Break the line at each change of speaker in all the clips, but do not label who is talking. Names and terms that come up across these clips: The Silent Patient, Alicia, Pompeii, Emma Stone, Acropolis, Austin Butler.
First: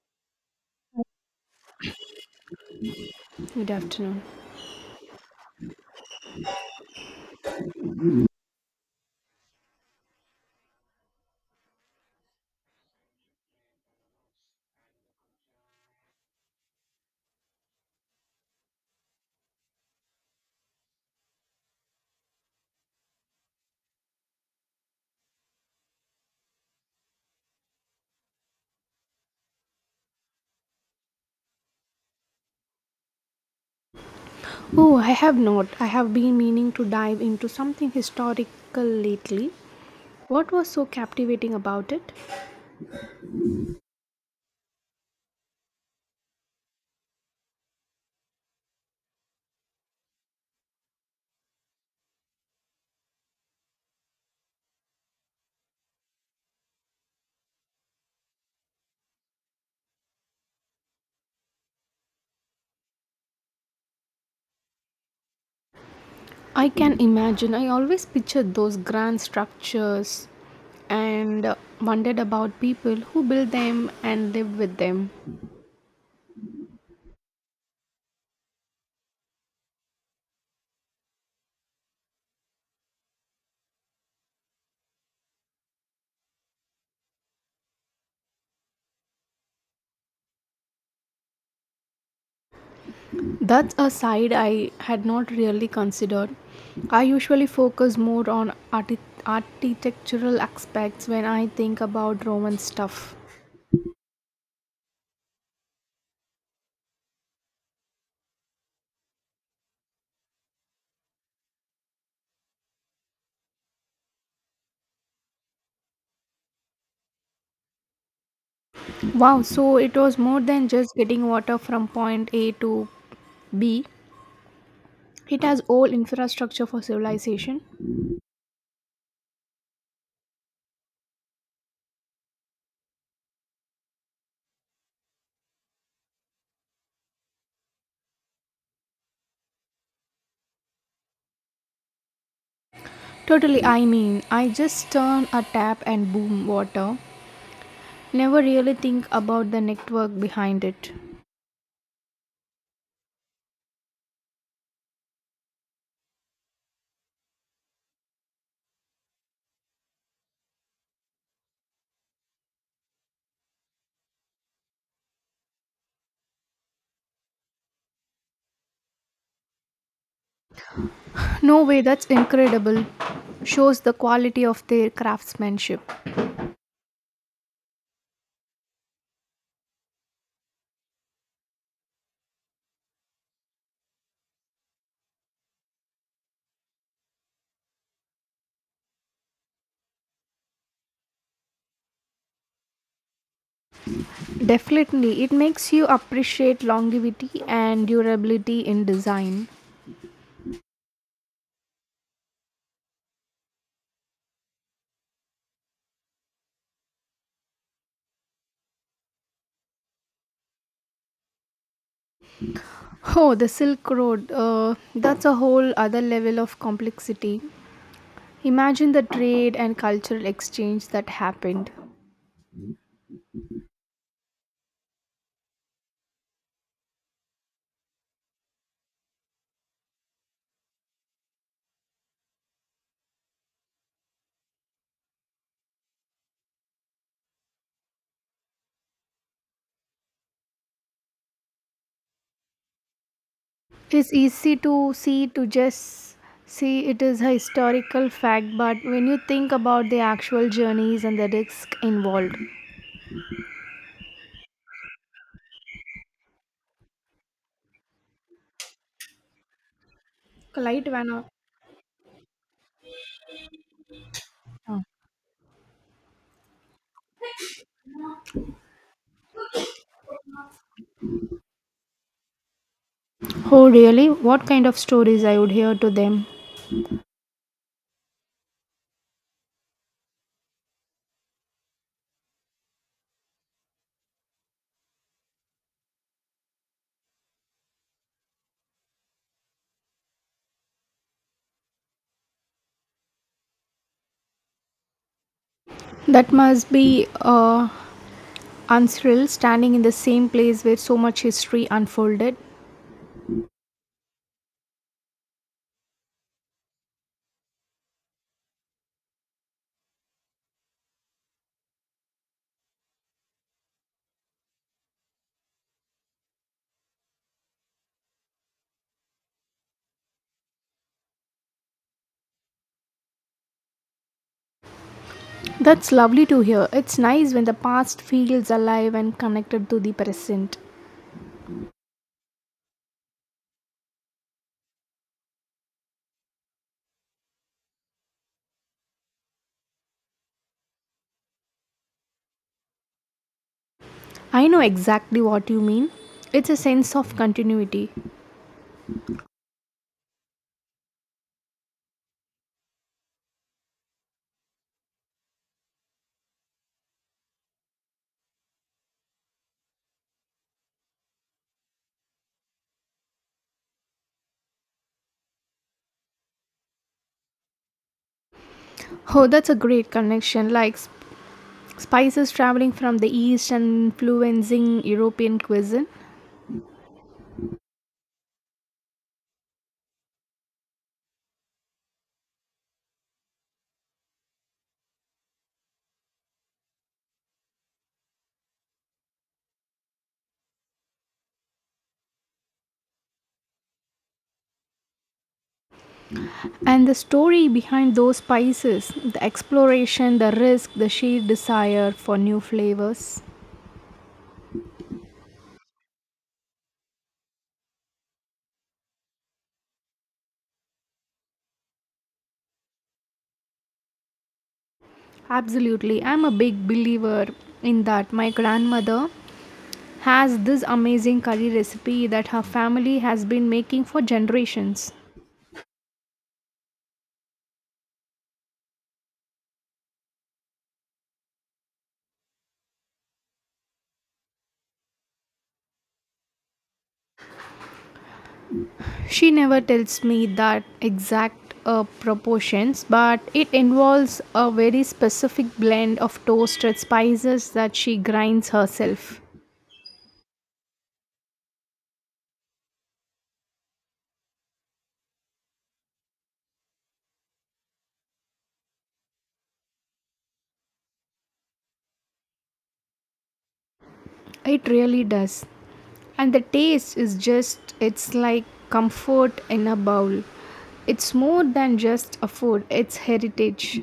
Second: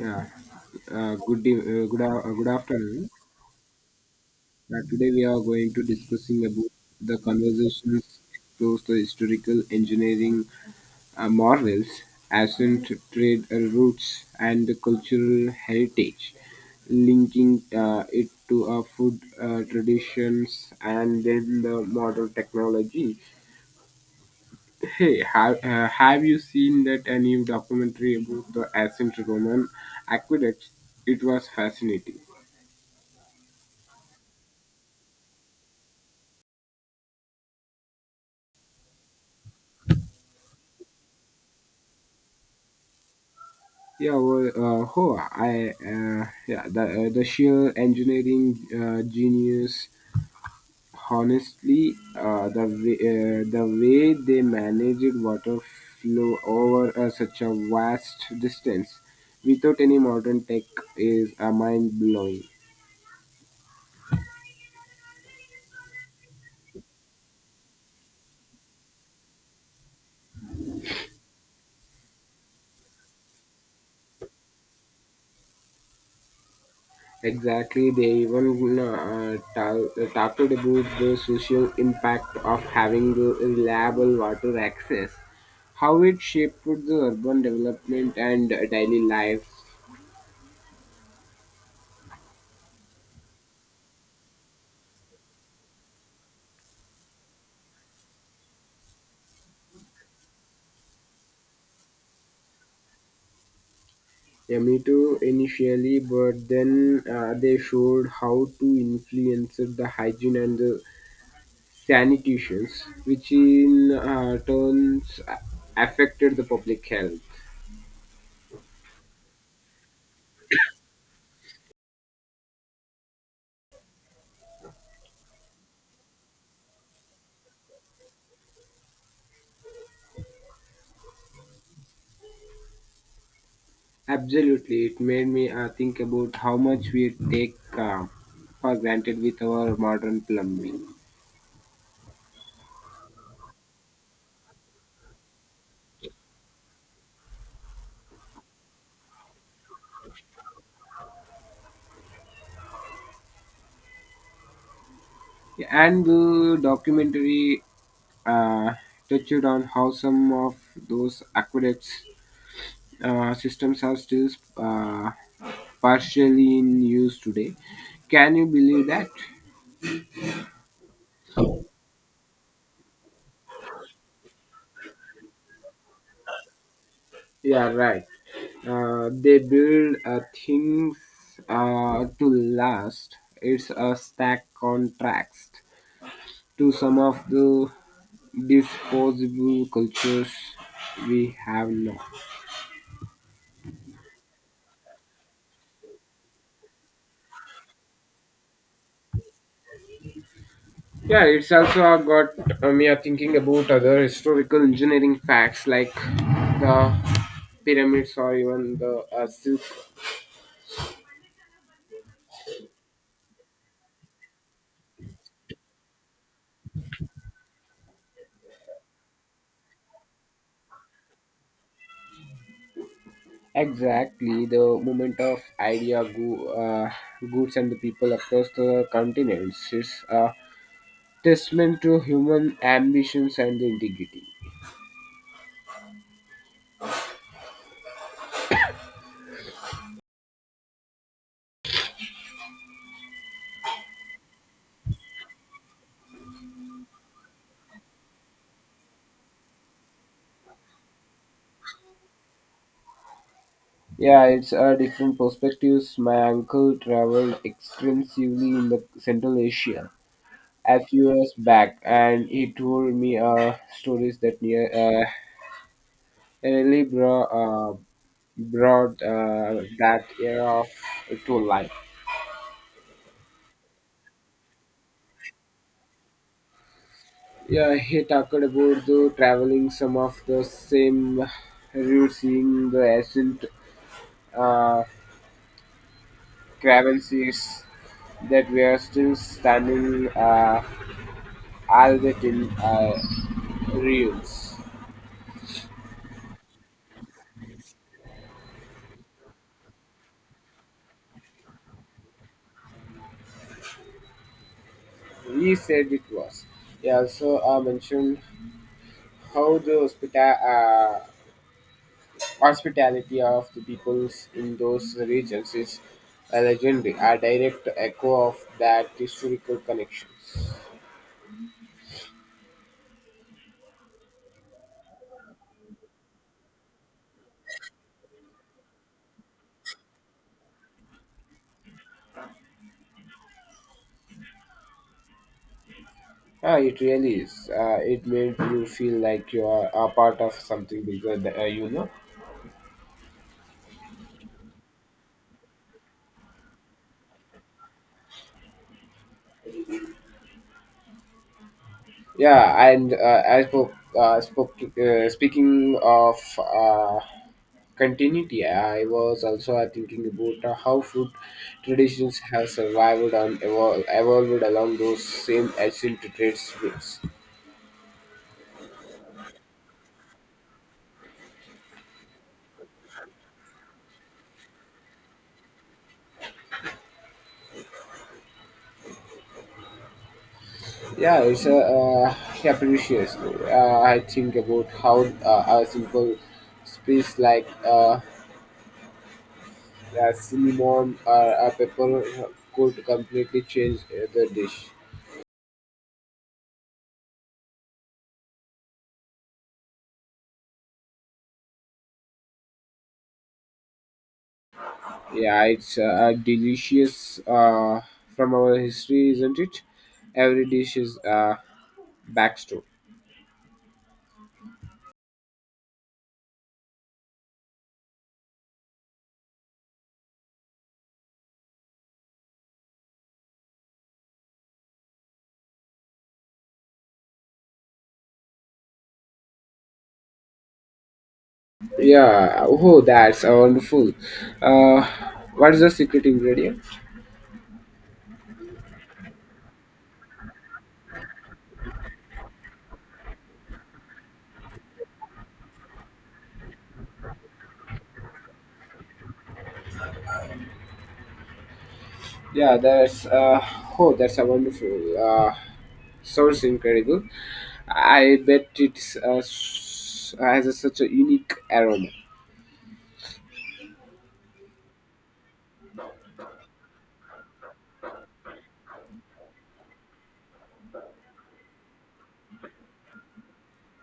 Yeah, good day, good afternoon.
Good afternoon.
Today we are going to discussing about the conversations explores the historical engineering morals, ancient trade routes, and the cultural heritage, linking it to our food traditions and then the modern technology. Hey, have you seen that a new documentary about the ancient Roman aqueducts? It was fascinating.
Oh, I have not. I have been meaning to dive into something historical lately. What was so captivating about it?
Yeah, well, Hoa, the sheer engineering genius, honestly, the way they managed water flow over such a vast distance without any modern tech is mind blowing.
I can imagine. I always pictured those grand structures and wondered about people who built them and lived with them.
Exactly, they even talked about the social impact of having the reliable water access, how it shaped the urban development and daily life.
That's a side I had not really considered. I usually focus more on architectural aspects when I think about Roman stuff.
Yeah, me too initially, but then they showed how to influence the hygiene and the sanitations, which in turns affected the public health.
Wow, so it was more than just getting water from point A to B. It has all infrastructure for civilization.
Absolutely, it made me think about how much we take for granted with our modern plumbing.
Totally, I mean, I just turn a tap and boom, water. Never really think about the network behind it.
Yeah, and the documentary uh, touched on how some of those aqueducts systems are still uh, partially in use today. Can you believe that?
No way, that's incredible. Shows the quality of their craftsmanship.
Yeah, right. They build things to last. It's a stack contract to some of the disposable cultures we have now.
Definitely, it makes you appreciate longevity and durability in design.
Yeah, it's also got me thinking about other historical engineering facts like the pyramids or even the silk.
Oh, the Silk Road. That's a whole other level of complexity. Imagine the trade and cultural exchange that happened.
Exactly, the movement of goods, and the people across the continents is a testament to human ambitions and the integrity.
It's easy to see to just see it is a historical fact, but when you think about the actual journeys and the risk involved.
Yeah, it's a different perspectives. My uncle traveled extensively in the Central Asia a
Light
few
Vanna.
years back, and he told me stories that really bro- uh, brought that era to life.
Oh, really? What kind of stories I would hear to them?
Yeah, he talked about the traveling some of the same routes, seeing the ancient uh, caravanseries that we are still standing. Albertine Reeves.
That must be unsurreal standing in the same place where so much history unfolded.
He said it was. He also mentioned how the uh, hospitality of the peoples in those regions is a legendary, a direct echo of that historical connections.
That's lovely to hear. It's nice when the past feels alive and connected to the present.
Ah, it really is. It made you feel like you are a part of something bigger, you know.
I know exactly what you mean. It's a sense of continuity.
Yeah, and I spoke, spoke speaking of continuity, I was also thinking about how food traditions have survived and evolved along those same ancient trade traits.
Oh, that's a great connection. Like spices traveling from the east and influencing European cuisine.
Yeah, precious. I think about how a simple species like cinnamon or a pepper could completely change the dish.
And the story behind those spices, the exploration, the risk, the sheer desire for new flavors.
Yeah, it's delicious from our history, isn't it? Every dish is backstory.
Absolutely. I'm a big believer in that. My grandmother has this amazing curry recipe that her family has been making for generations.
Yeah, oh, that's wonderful. Uh, what is the secret ingredient?
She never tells me that exact proportions, but it involves a very specific blend of toasted spices that she grinds herself.
Yeah, that's oh, that's a wonderful. Sounds incredible. I bet it's has a, such a unique aroma.
It really does. And the taste is just, it's like comfort in a bowl. It's more than just a food, it's heritage.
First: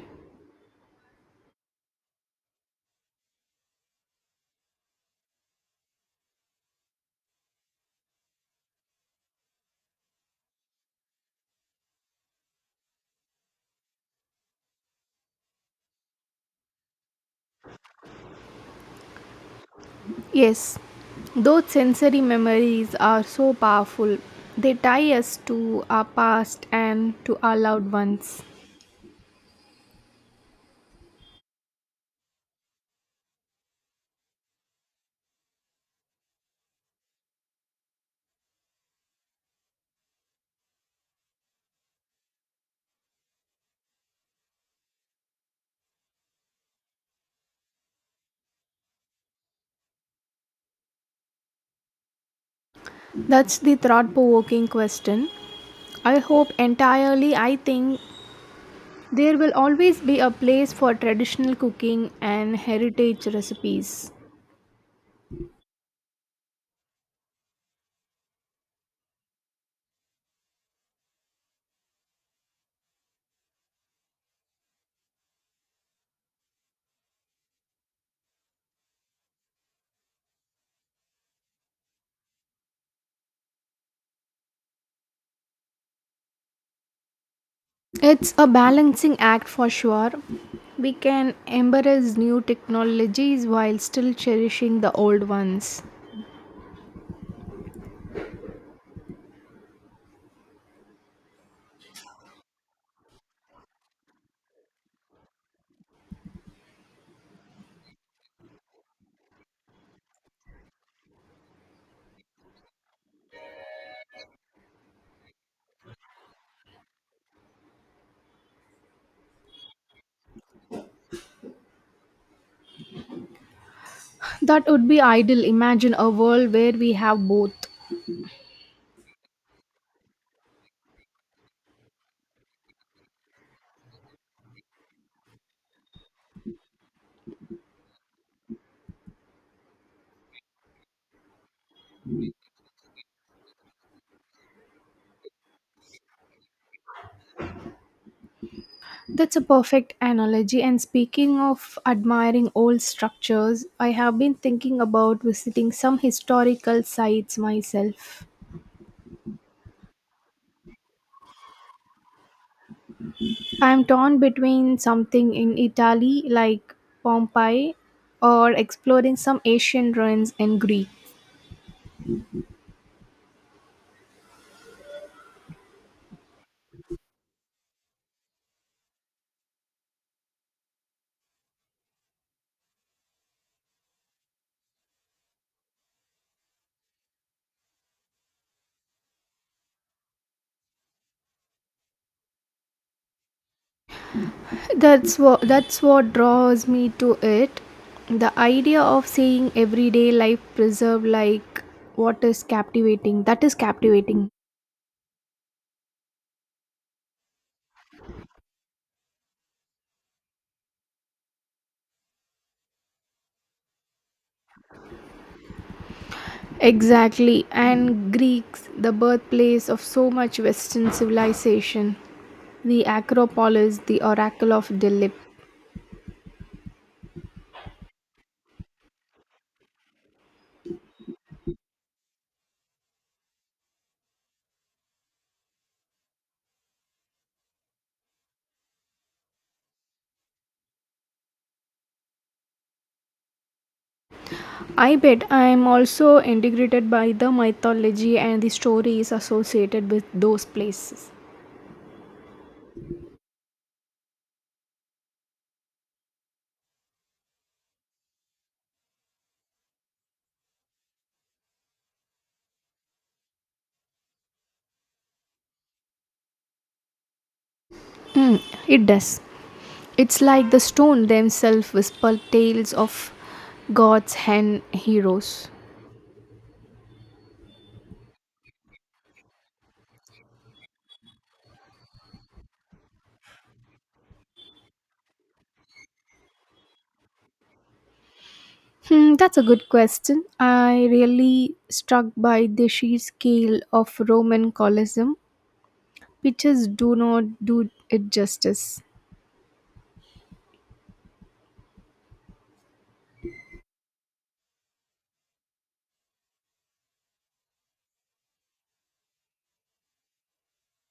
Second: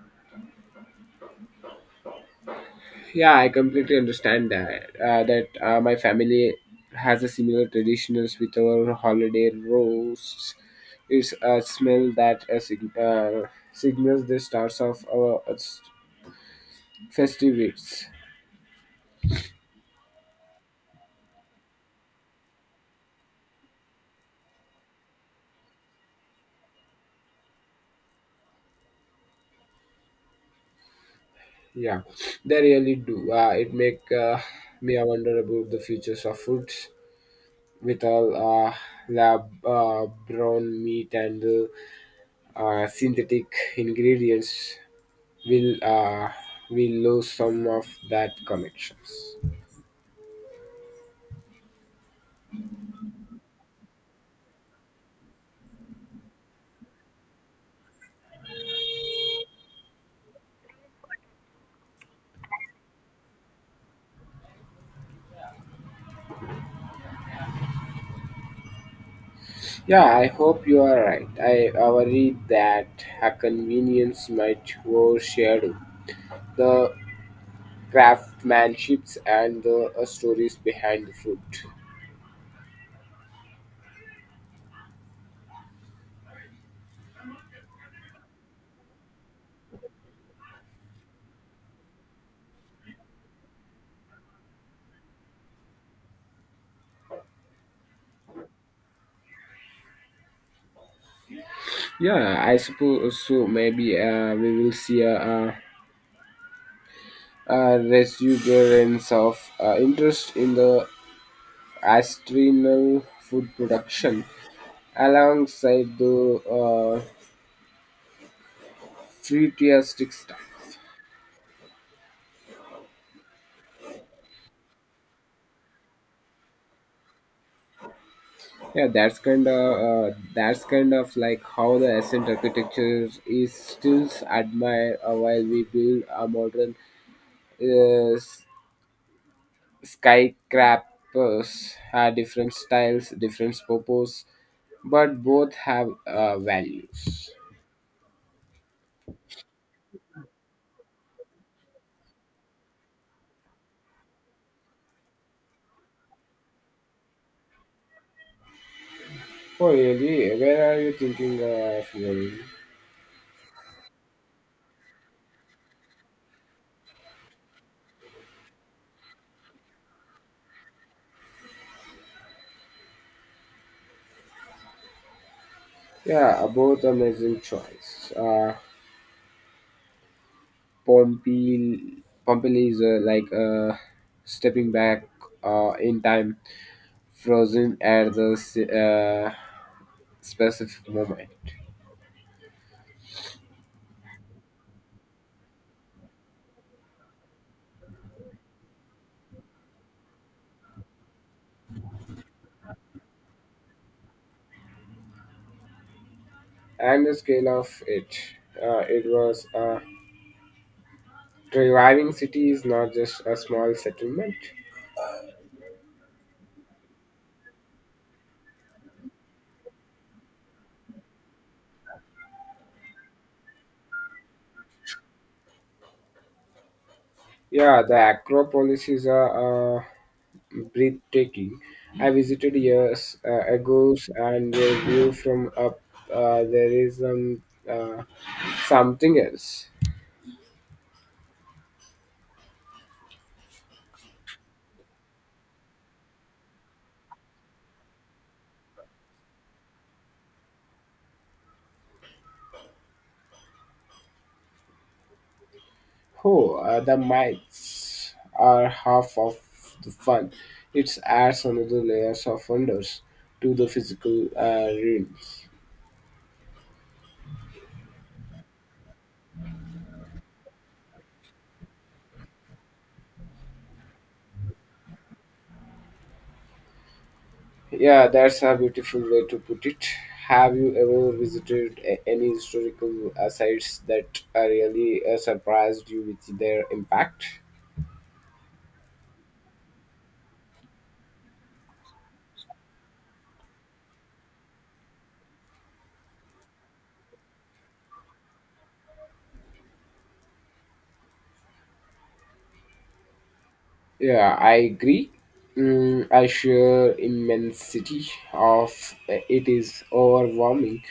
Yeah, I completely understand that. My family has a similar traditions with our holiday roasts. It's a smell that signals the starts of our festivities.
Yes, those sensory memories are so powerful. They tie us to our past and to our loved ones.
Yeah, they really do. It make me wonder about the futures of foods with all lab brown meat and synthetic ingredients we'll uh, we'll lose some of that connections.
That's the thought provoking question. I hope entirely. I think there will always be a place for traditional cooking and heritage recipes.
Yeah, I hope you are right. I worry that a convenience might overshadow the craftsmanships and the stories behind the food.
It's a balancing act for sure. We can embrace new technologies while still cherishing the old ones.
Yeah, I suppose so. Maybe we will see a resurgence of interest in the astrinal food production alongside the fruitistic stuff.
That would be ideal. Imagine a world where we have both.
Yeah, that's kind of like how the ancient architecture is still admired while we build a modern uh, s- skyscrapers. Have different styles, different purpose, but both have values.
That's a perfect analogy. And speaking of admiring old structures, I have been thinking about visiting some historical sites myself.
Oh really? Where are you thinking of going?
I'm torn between something in Italy like Pompeii or exploring some Asian ruins in Greece.
Yeah, both amazing choice. Pompeii is like stepping back in time frozen at the specific moment
That's what draws me to it. The idea of seeing everyday life preserved like what is captivating. That is captivating.
and the scale of it. It was a reviving city is not just a small settlement.
Exactly, and Greeks, the birthplace of so much Western civilization, the Acropolis, the Oracle of Delphi.
Yeah, the Acropolis is breathtaking. I visited years ago, and the view from up there is uh, something else.
I bet I am also integrated by the mythology and the stories associated with those places.
Oh, the mites are half of the fun. It adds another layers of wonders to the physical realm.
Hmm, it does. It's like the stone themselves whisper tales of gods and heroes.
Yeah, that's a beautiful way to put it. Have you ever visited any historical sites that really surprised you with their impact?
Hmm, that's a good question. I really struck by the sheer scale of Roman Colosseum. Pictures do not do it justice.
Yeah, I agree. Mm, I share immensity of it is overwhelming,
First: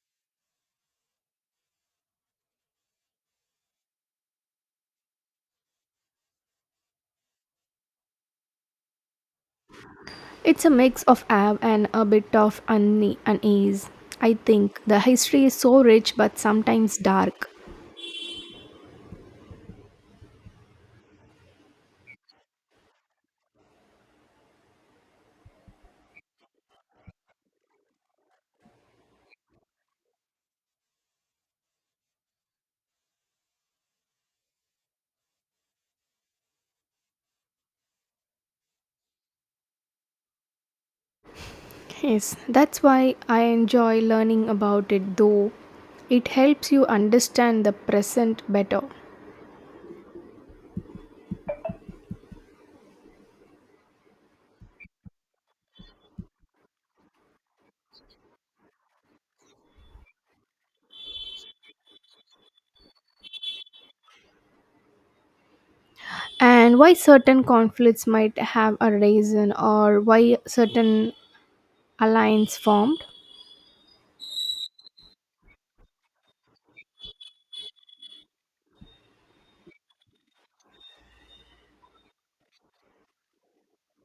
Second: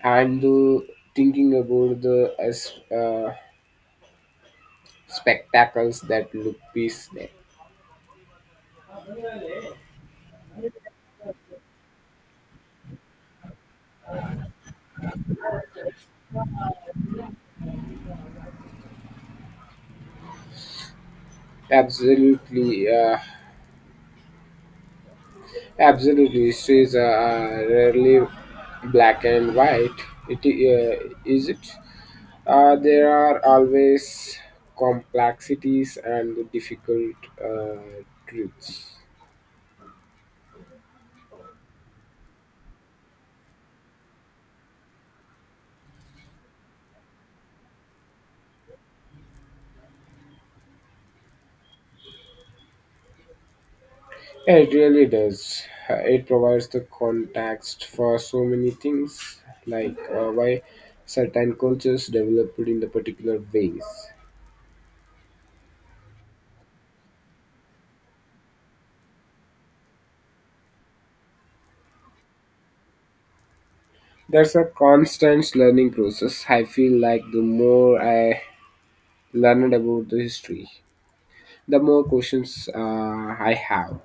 and thinking about the spectacles that look peace there.
It's a mix of awe and a bit of unease. I think the history is so rich but sometimes dark.
Absolutely, uh, absolutely. It is rarely black and white. It is it. There are always complexities and difficult truths.
Yes, that's why I enjoy learning about it though. It helps you understand the present better
It really does. It provides the context for so many things, like why certain cultures developed in the particular ways.
and why certain conflicts might have arisen or why certain alliance formed.
There's a constant learning process. I feel like the more I learned about the history, the more questions I have.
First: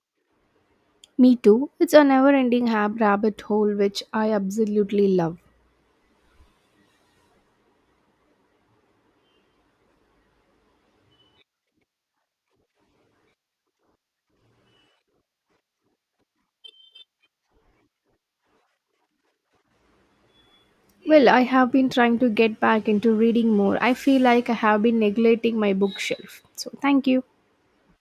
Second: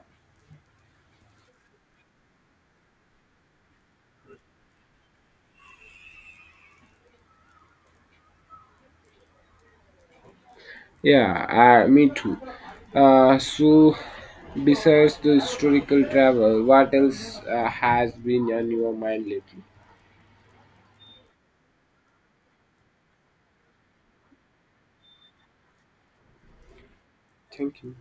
Me too. It's a never ending rabbit hole which I absolutely love.
Yeah, me too. So, besides the historical travel, what else has been on your mind lately?
Well, I have been trying to get back into reading more. I feel like I have been neglecting my bookshelf. So, thank you.
Thank you.